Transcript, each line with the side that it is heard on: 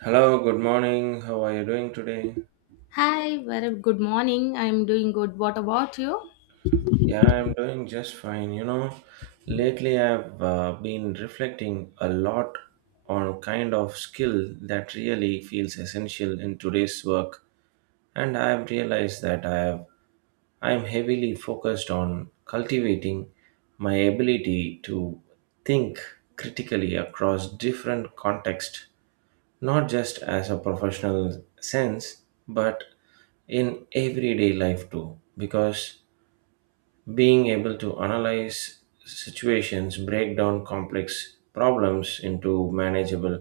right: Hello, good morning. How are you doing today?
left: Hi, very good morning. I'm doing good. What about you?
right: Yeah, I'm doing just fine. Lately I've been reflecting a lot on kind of skill that really feels essential in today's work, and I've realized that I'm heavily focused on cultivating my ability to think critically across different contexts, not just as a professional sense but in everyday life too, because being able to analyze situations, break down complex problems into manageable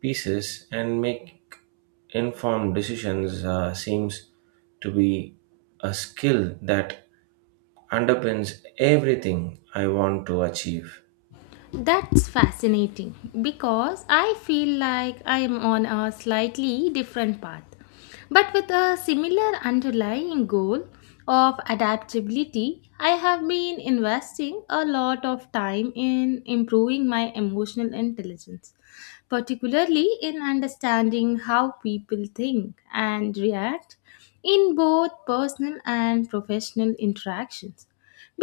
right: pieces and make informed decisions seems to be a skill that underpins everything I want to achieve.
left: That's fascinating because I feel like I'm on a slightly different path, but with a similar underlying goal of adaptability. I have been investing a lot of time in improving my emotional intelligence, particularly in understanding how people think and react in both personal and professional interactions.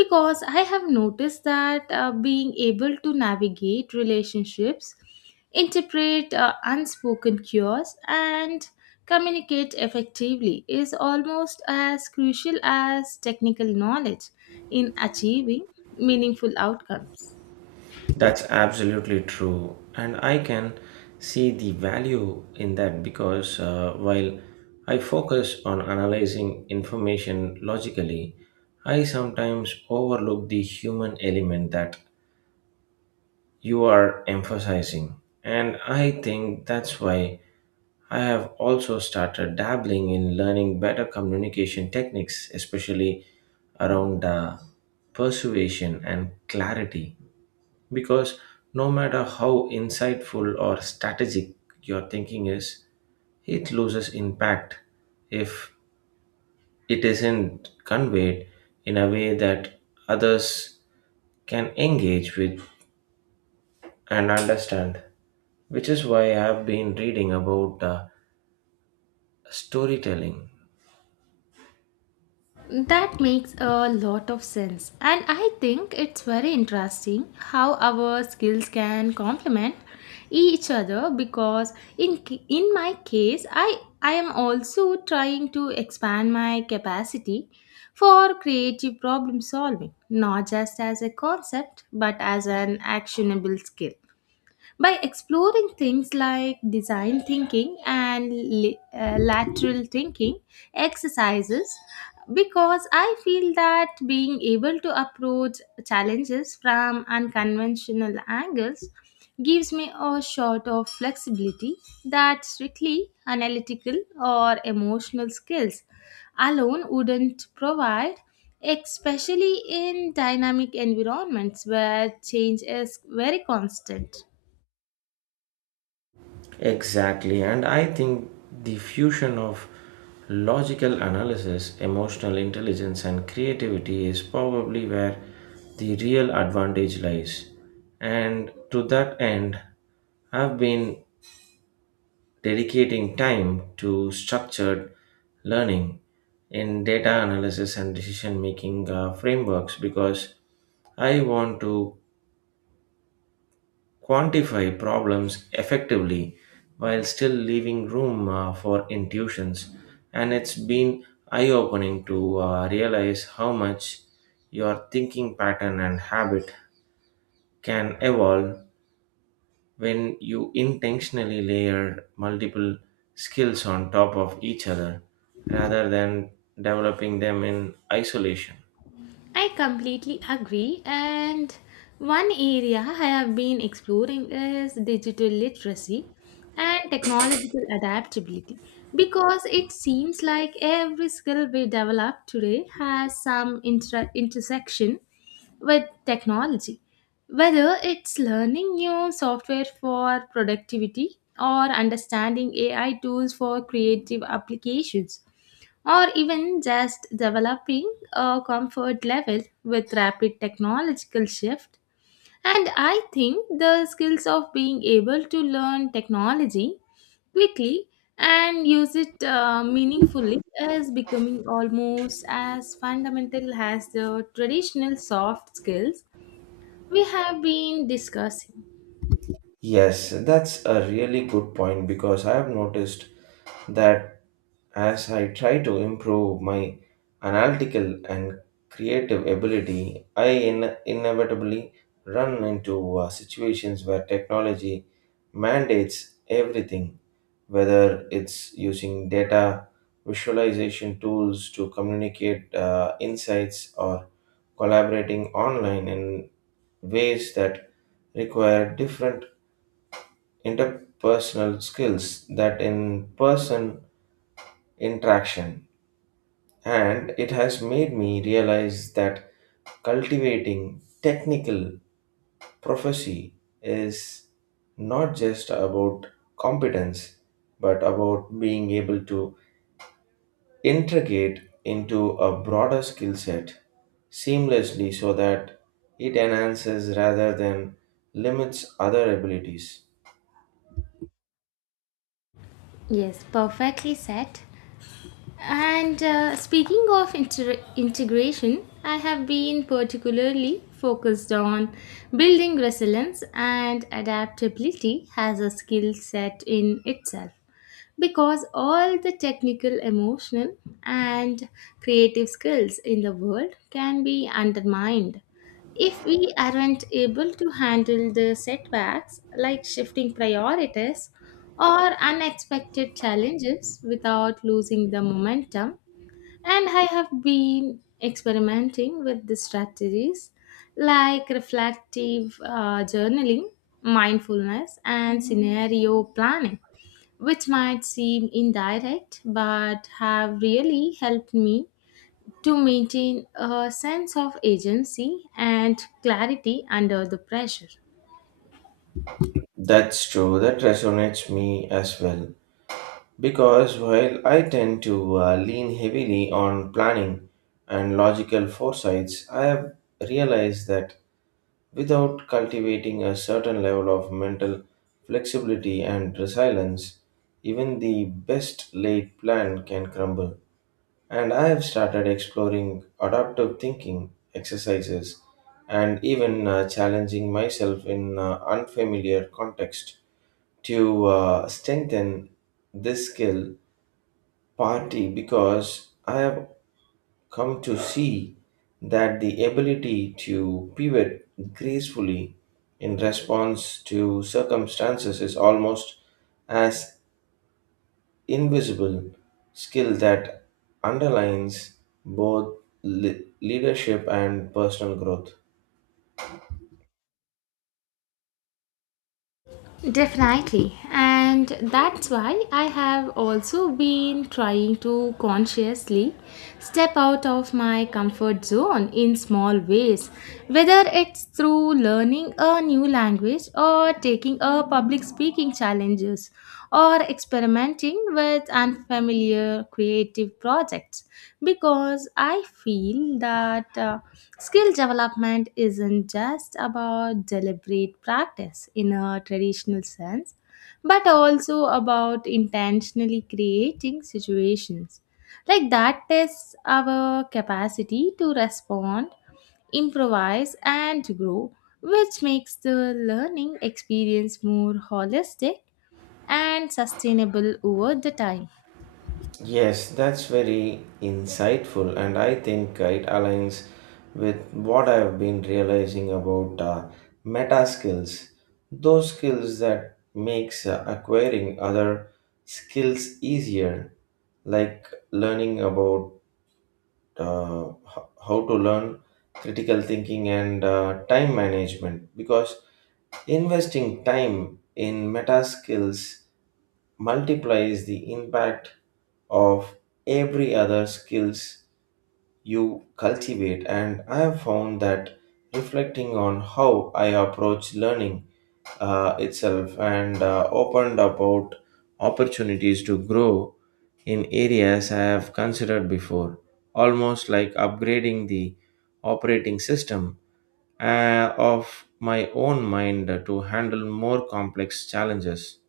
left: Because I have noticed that being able to navigate relationships, interpret unspoken cues, and communicate effectively is almost as crucial as technical knowledge in achieving meaningful outcomes.
right: That's absolutely true. And I can see the value in that because while I focus on analyzing information logically, I sometimes overlook the human element that you are emphasizing. And I think that's why I have also started dabbling in learning better communication techniques, especially around persuasion and clarity. Because no matter how insightful or strategic your thinking is, it loses impact if it isn't conveyed in a way that others can engage with and understand. Which is why I've been reading about storytelling.
left: That makes a lot of sense. And I think it's very interesting how our skills can complement each other because in my case, I am also trying to expand my capacity for creative problem solving, not just as a concept but as an actionable skill, by exploring things like design thinking and lateral thinking exercises, because I feel that being able to approach challenges from unconventional angles gives me a shot of flexibility that strictly analytical or emotional skills alone wouldn't provide, especially in dynamic environments where change is very constant.
right: Exactly, and I think the fusion of logical analysis, emotional intelligence, and creativity is probably where the real advantage lies. And to that end, I've been dedicating time to structured learning in data analysis and decision making frameworks because I want to quantify problems effectively while still leaving room for intuitions. And it's been eye opening to realize how much your thinking pattern and habit can evolve when you intentionally layer multiple skills on top of each other rather than developing them in isolation.
left: I completely agree. And one area I have been exploring is digital literacy and technological adaptability, because it seems like every skill we develop today has some intersection with technology, whether it's learning new software for productivity or understanding AI tools for creative applications, or even just developing a comfort level with rapid technological shift. And I think the skills of being able to learn technology quickly and use it meaningfully is becoming almost as fundamental as the traditional soft skills we have been discussing.
right: Yes, that's a really good point because I have noticed that as I try to improve my analytical and creative ability, inevitably run into situations where technology mandates everything, whether it's using data visualization tools to communicate insights or collaborating online in ways that require different interpersonal skills that in person interaction, and it has made me realize that cultivating technical proficiency is not just about competence but about being able to integrate into a broader skill set seamlessly so that it enhances rather than limits other abilities.
left: Yes, perfectly said. And speaking of integration, I have been particularly focused on building resilience and adaptability as a skill set in itself, because all the technical, emotional, and creative skills in the world can be undermined if we aren't able to handle the setbacks like shifting priorities or unexpected challenges without losing the momentum. And I have been experimenting with the strategies like reflective journaling, mindfulness, and scenario planning, which might seem indirect but have really helped me to maintain a sense of agency and clarity under the pressure.
right: That's true, that resonates me as well. Because while I tend to lean heavily on planning and logical foresights, I have realized that without cultivating a certain level of mental flexibility and resilience, even the best laid plan can crumble. And I have started exploring adaptive thinking exercises and even challenging myself in unfamiliar context to strengthen this skill, party because I have come to see that the ability to pivot gracefully in response to circumstances is almost as invisible skill that underlines both leadership and personal growth.
left: Definitely. And that's why I have also been trying to consciously step out of my comfort zone in small ways, whether it's through learning a new language or taking a public speaking challenges or experimenting with unfamiliar creative projects, because I feel that skill development isn't just about deliberate practice in a traditional sense, but also about intentionally creating situations like that tests our capacity to respond, improvise, and grow, which makes the learning experience more holistic and sustainable over the time.
right: Yes, that's very insightful, and I think it aligns with what I've been realizing about meta skills, those skills that makes acquiring other skills easier, like learning about how to learn, critical thinking and time management. Because investing time in meta skills multiplies the impact of every other skills you cultivate, and I have found that reflecting on how I approach learning itself and opened about opportunities to grow in areas I have considered before, almost like upgrading the operating system of my own mind to handle more complex challenges.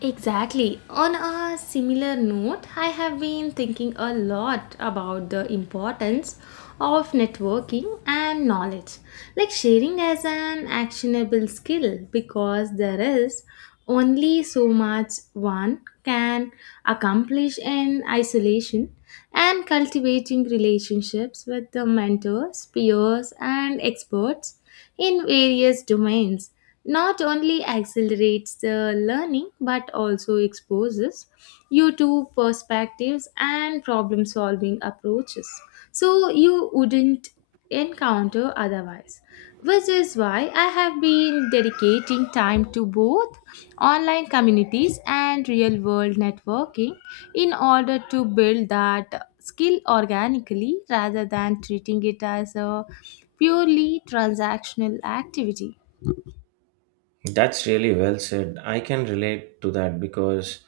left: Exactly. On a similar note, I have been thinking a lot about the importance of networking and knowledge, like sharing as an actionable skill, because there is only so much one can accomplish in isolation, and cultivating relationships with the mentors, peers, and experts in various domains not only accelerates the learning but also exposes you to perspectives and problem solving approaches so you wouldn't encounter otherwise, which is why I have been dedicating time to both online communities and real world networking in order to build that skill organically rather than treating it as a purely transactional activity.
right: That's really well said. I can relate to that because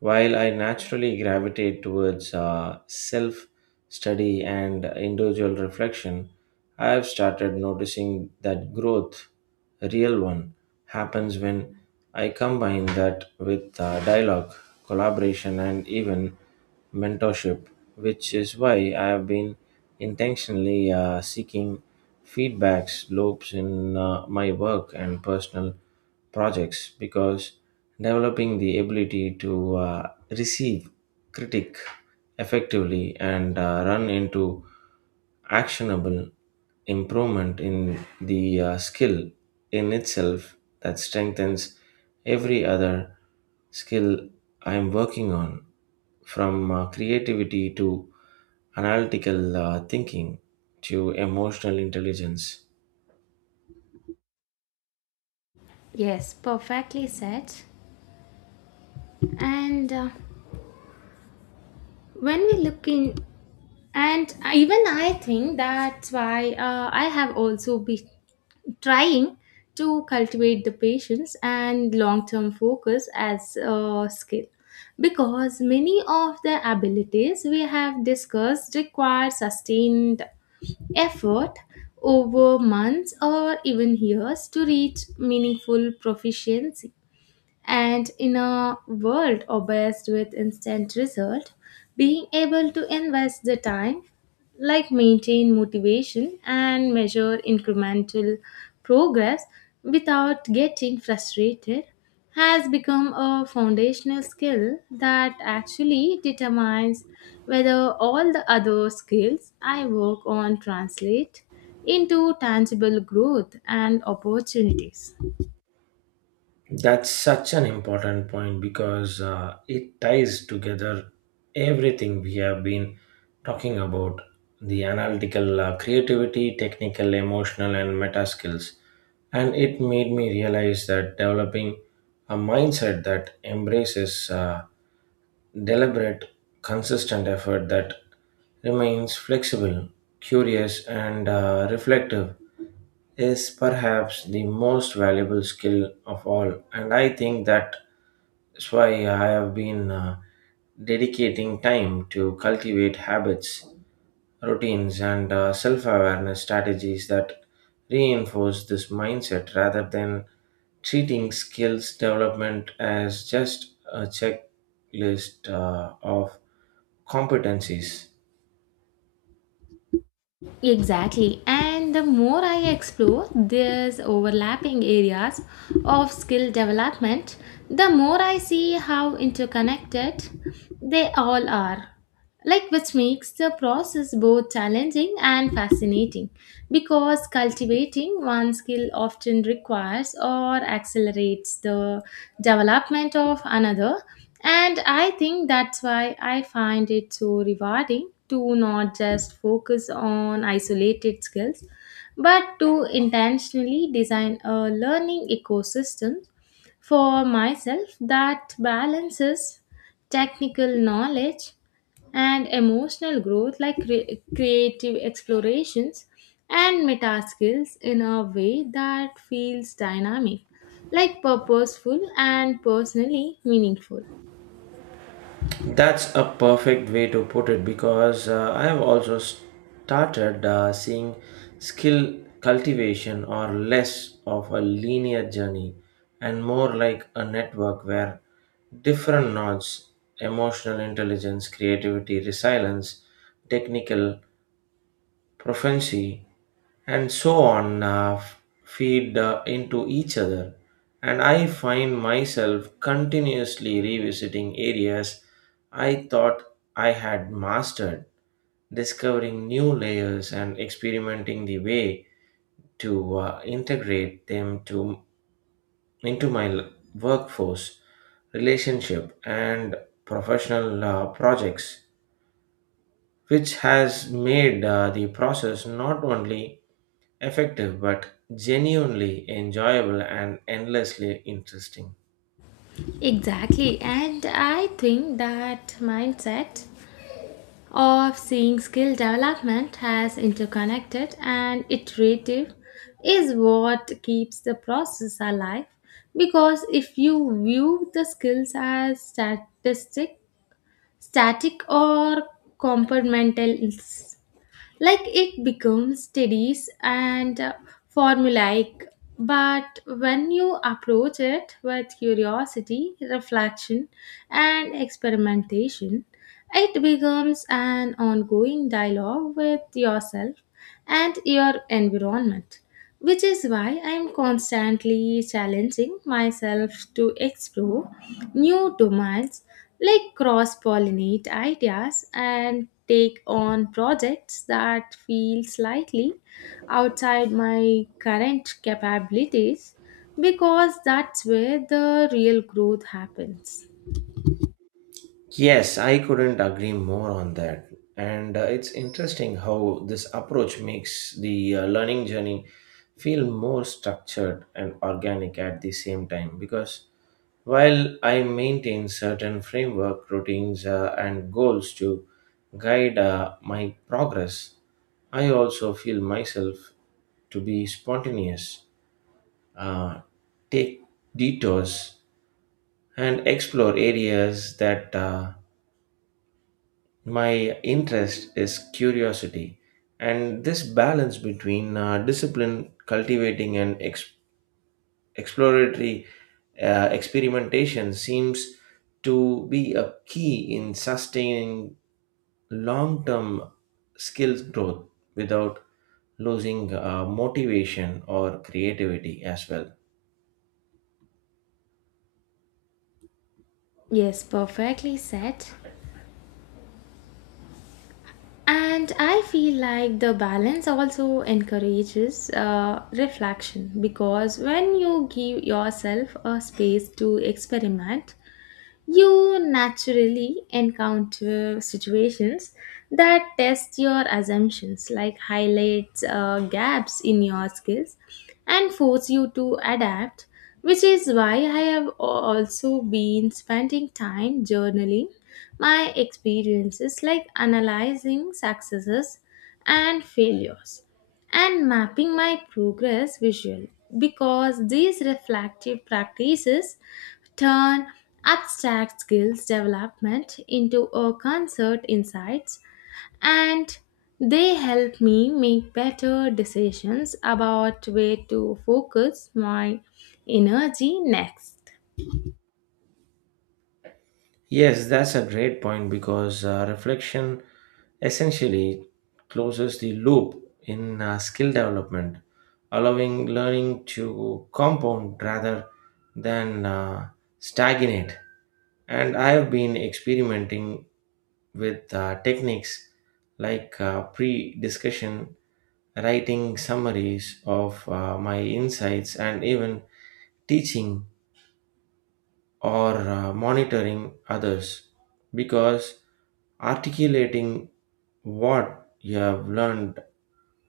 right: while I naturally gravitate towards self study and individual reflection, I have started noticing that growth, a real one, happens when I combine that with dialogue, collaboration, and even mentorship, which is why I have been intentionally seeking feedbacks loops in my work and personal projects because developing the ability to receive critique effectively and run into actionable improvement in the skill in itself that strengthens every other skill I am working on, from creativity to analytical thinking to emotional intelligence.
left: Yes, perfectly said. And when we look in, and even I think that's why I have also been trying to cultivate the patience and long term focus as a skill, because many of the abilities we have discussed require sustained effort over months or even years to reach meaningful proficiency. And in a world obsessed with instant result, being able to invest the time, like maintain motivation and measure incremental progress without getting frustrated, has become a foundational skill that actually determines whether all the other skills I work on translate into tangible growth and opportunities.
right: That's such an important point because it ties together everything we have been talking about, the analytical creativity, technical, emotional, and meta skills. And it made me realize that developing a mindset that embraces deliberate, consistent effort that remains flexible, curious, and reflective is perhaps the most valuable skill of all. And I think that's why I have been dedicating time to cultivate habits, routines, and self awareness strategies that reinforce this mindset rather than treating skills development as just a checklist of competencies.
left: Exactly. And the more I explore these overlapping areas of skill development, the more I see how interconnected they all are, like which makes the process both challenging and fascinating, because cultivating one skill often requires or accelerates the development of another. And I think that's why I find it so rewarding to not just focus on isolated skills but to intentionally design a learning ecosystem for myself, that balances technical knowledge and emotional growth, like creative explorations and meta skills, in a way that feels dynamic, like purposeful and personally meaningful.
right: That's a perfect way to put it because I have also started seeing skill cultivation or less of a linear journey and more like a network where different nodes, emotional intelligence, creativity, resilience, technical prophecy, and so on feed into each other. And I find myself continuously revisiting areas I thought I had mastered, discovering new layers and experimenting the way to integrate them into my workforce, relationship, and professional projects, which has made the process not only effective but genuinely enjoyable and endlessly interesting.
left: Exactly, and I think that mindset of seeing skill development as interconnected and iterative is what keeps the process alive, because if you view the skills as statistic static or compartmental, like it becomes tedious and formulaic, but when you approach it with curiosity, reflection, and experimentation, it becomes an ongoing dialogue with yourself and your environment, which is why I am constantly challenging myself to explore new domains, like cross pollinate ideas and take on projects that feel slightly outside my current capabilities, because that's where the real growth happens.
right: Yes, I couldn't agree more on that. And it's interesting how this approach makes the learning journey feel more structured and organic at the same time, because while I maintain certain framework, routines, and goals to guide my progress, I also feel myself to be spontaneous, uh, take detours, and explore areas that my interest is curiosity. And this balance between discipline, cultivating, and exploratory experimentation seems to be a key in sustaining long term skills growth without losing motivation or creativity as well.
left: Yes, perfectly said. And I feel like the balance also encourages reflection, because when you give yourself a space to experiment, you naturally encounter situations that test your assumptions, like highlights gaps in your skills and force you to adapt, which is why I have also been spending time journaling my experiences, like analyzing successes and failures and mapping my progress visually, because these reflective practices turn abstract skills development into a concert insights, and they help me make better decisions about where to focus my energy next.
right: Yes, that's a great point because reflection essentially closes the loop in skill development, allowing learning to compound rather than stagnate. And I have been experimenting with techniques like pre discussion, writing summaries of my insights, and even teaching or monitoring others because articulating what you have learned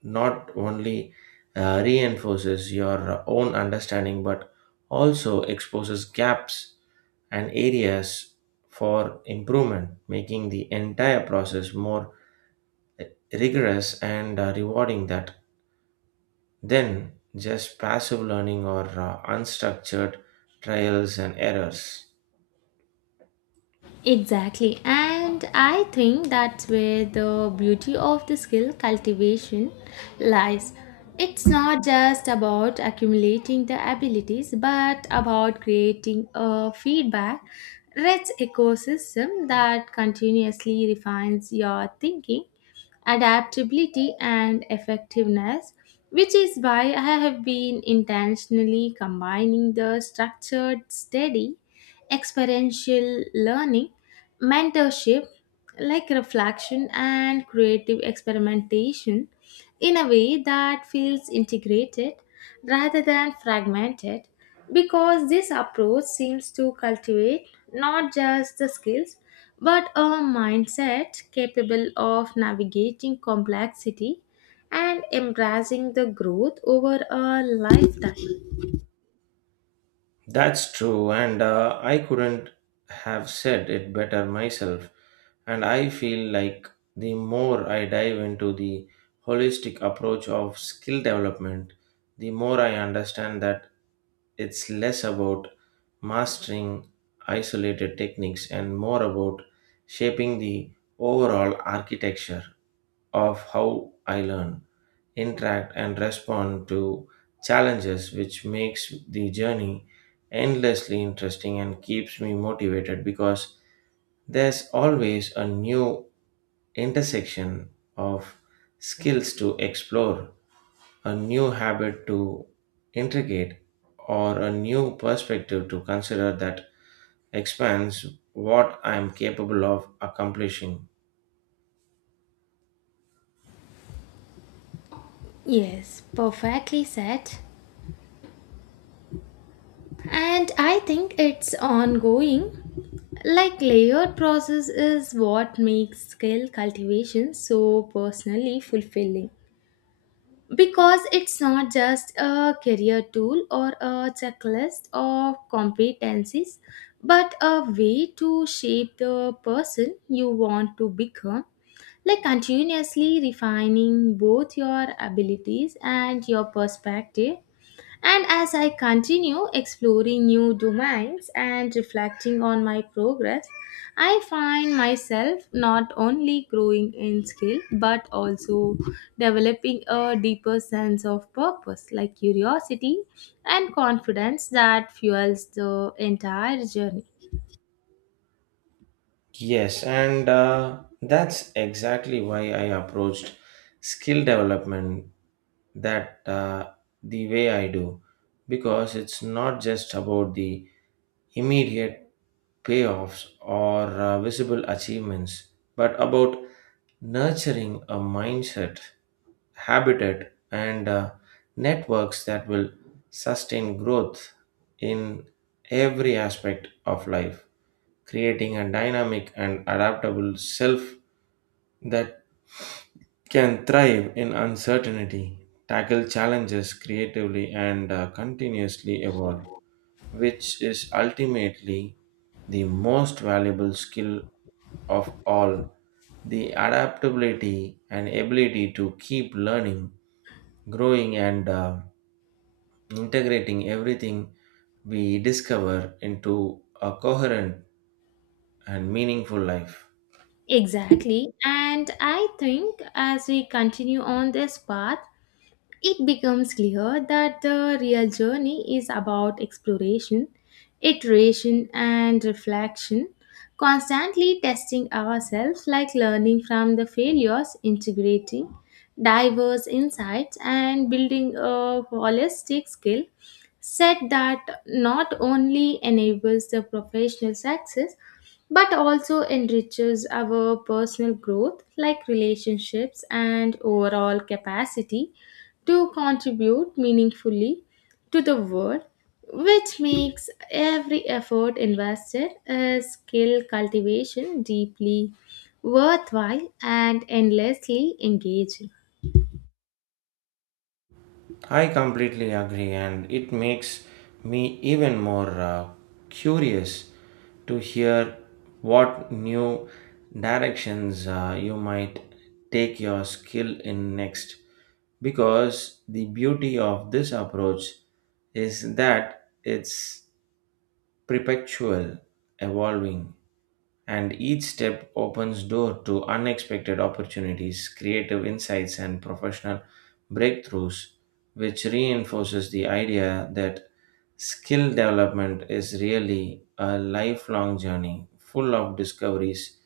right: not only reinforces your own understanding but also exposes gaps and areas for improvement, making the entire process more uh, rigorous and rewarding that then just passive learning or unstructured trials and errors.
left: Exactly, and I think that's where the beauty of the skill cultivation lies. It's not just about accumulating the abilities, but about creating a feedback rich ecosystem that continuously refines your thinking, adaptability, and effectiveness, which is why I have been intentionally combining the structured, steady, experiential learning, mentorship, like reflection and creative experimentation in a way that feels integrated rather than fragmented, because this approach seems to cultivate not just the skills but a mindset capable of navigating complexity and embracing the growth over a lifetime.
right: That's true, and I couldn't have said it better myself. And I feel like the more I dive into the holistic approach of skill development, the more I understand that it's less about mastering isolated techniques and more about shaping the overall architecture of how I learn, interact, and respond to challenges, which makes the journey endlessly interesting and keeps me motivated because there's always a new intersection of skills to explore, a new habit to integrate, or a new perspective to consider that expands what I'm capable of accomplishing.
left: Yes, perfectly said. And I think it's ongoing. Like layered process is what makes skill cultivation so personally fulfilling, because it's not just a career tool or a checklist of competencies but a way to shape the person you want to become, like continuously refining both your abilities and your perspective. And as I continue exploring new domains and reflecting on my progress, I find myself not only growing in skill but also developing a deeper sense of purpose, like curiosity and confidence that fuels the entire journey.
right: Yes, and that's exactly why I approached skill development that the way I do, because it's not just about the immediate payoffs or visible achievements, but about nurturing a mindset, habitat, and networks that will sustain growth in every aspect of life, creating a dynamic and adaptable self that can thrive in uncertainty, tackle challenges creatively, and continuously evolve, which is ultimately the most valuable skill of all. The adaptability and ability to keep learning, growing, and integrating everything we discover into a coherent and meaningful life.
left: Exactly. And I think as we continue on this path, it becomes clear that the real journey is about exploration, iteration, and reflection, constantly testing ourselves, like learning from the failures, integrating diverse insights, and building a holistic skill said that not only enables the professional success but also enriches our personal growth, like relationships and overall capacity to contribute meaningfully to the world, which makes every effort invested as skill cultivation deeply worthwhile and endlessly engaging.
right: I completely agree, and it makes me even more curious to hear what new directions you might take your skill in next. Because the beauty of this approach is that it's perpetual, evolving, and each step opens door to unexpected opportunities, creative insights and professional breakthroughs, which reinforces the idea that skill development is really a lifelong journey full of discoveries,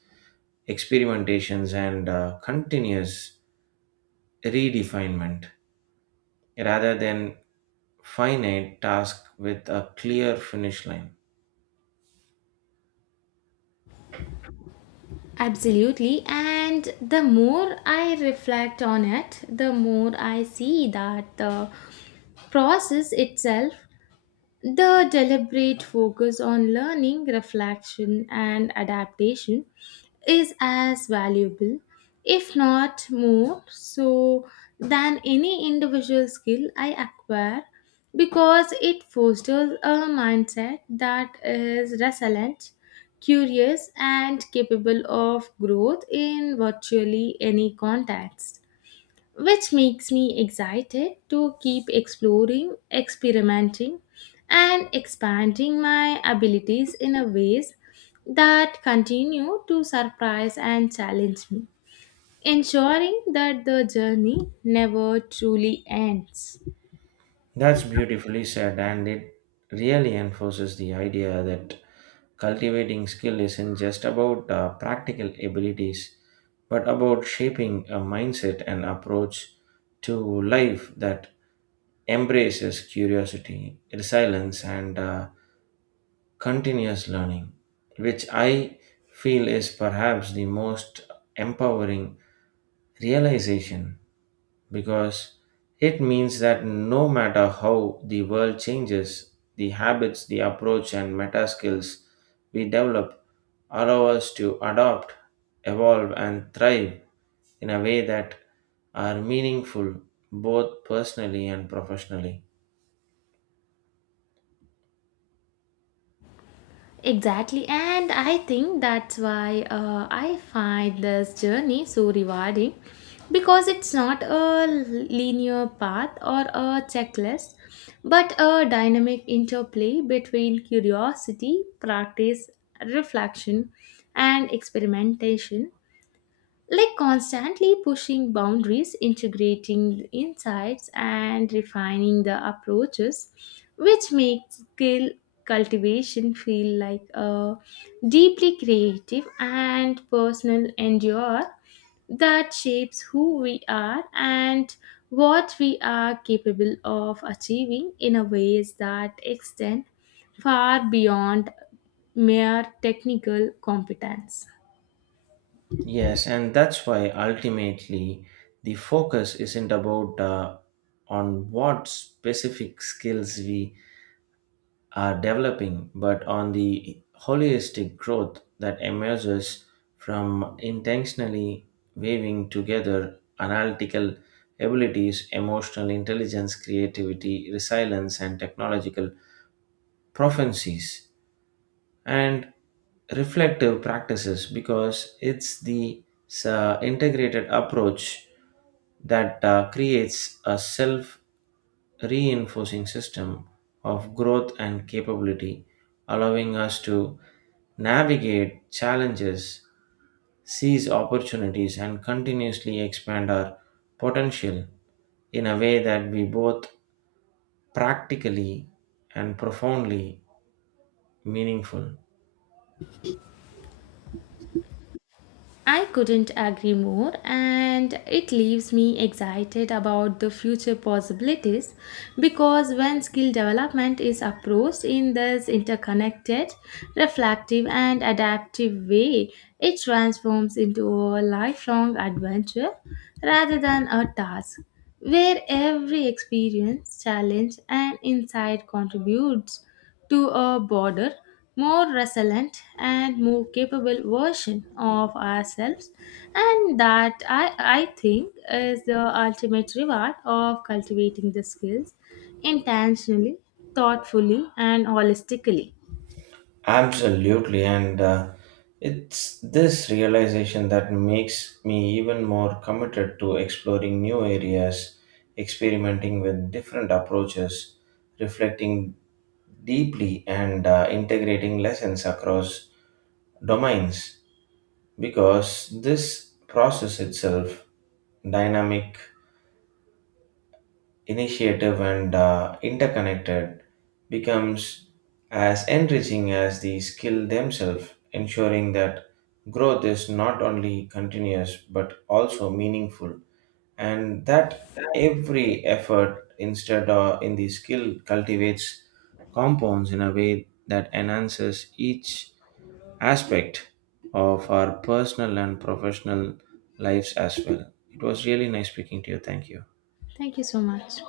right: experimentations and continuous redefinement rather than finite task with a clear finish line.
left: Absolutely. And the more I reflect on it, the more I see that the process itself, the deliberate focus on learning, reflection, and adaptation, is as valuable, if not more, so than any individual skill I acquire, because it fosters a mindset that is resilient, curious, and capable of growth in virtually any context, which makes me excited to keep exploring, experimenting, and expanding my abilities in a ways that continue to surprise and challenge me, ensuring that the journey never truly ends.
right: That's beautifully said, and it really enforces the idea that cultivating skill isn't just about practical abilities, but about shaping a mindset and approach to life that embraces curiosity, resilience, and continuous learning, which I feel is perhaps the most empowering realization because it means that no matter how the world changes, the habits, the approach, and meta skills we develop allow us to adopt, evolve, and thrive in a way that are meaningful both personally and professionally.
left: Exactly, and I think that's why I find this journey so rewarding, because it's not a linear path or a checklist, but a dynamic interplay between curiosity, practice, reflection, and experimentation, like constantly pushing boundaries, integrating insights, and refining the approaches, which makes skill cultivation feel like a deeply creative and personal endeavor that shapes who we are and what we are capable of achieving in a ways that extend far beyond mere technical competence.
right: Yes, and that's why ultimately the focus isn't about on what specific skills we are developing, but on the holistic growth that emerges from intentionally weaving together analytical abilities, emotional intelligence, creativity, resilience, and technological proficiencies, and reflective practices because it's the integrated approach that creates a self reinforcing system of growth and capability, allowing us to navigate challenges, seize opportunities, and continuously expand our potential in a way that be both practically and profoundly meaningful.
left: I couldn't agree more, and it leaves me excited about the future possibilities, because when skill development is approached in this interconnected, reflective, and adaptive way, it transforms into a lifelong adventure rather than a task, where every experience, challenge, and insight contributes to a broader, more resilient, and more capable version of ourselves. And that I think is the ultimate reward of cultivating the skills intentionally, thoughtfully, and holistically.
right: Absolutely, and it's this realization that makes me even more committed to exploring new areas, experimenting with different approaches, reflecting deeply, and integrating lessons across domains, because this process itself, dynamic, initiative and interconnected, becomes as enriching as the skill themselves, ensuring that growth is not only continuous but also meaningful and that every effort instead in the skill cultivates compounds in a way that enhances each aspect of our personal and professional lives as well. It was really nice speaking to you. Thank you.
left: Thank you so much.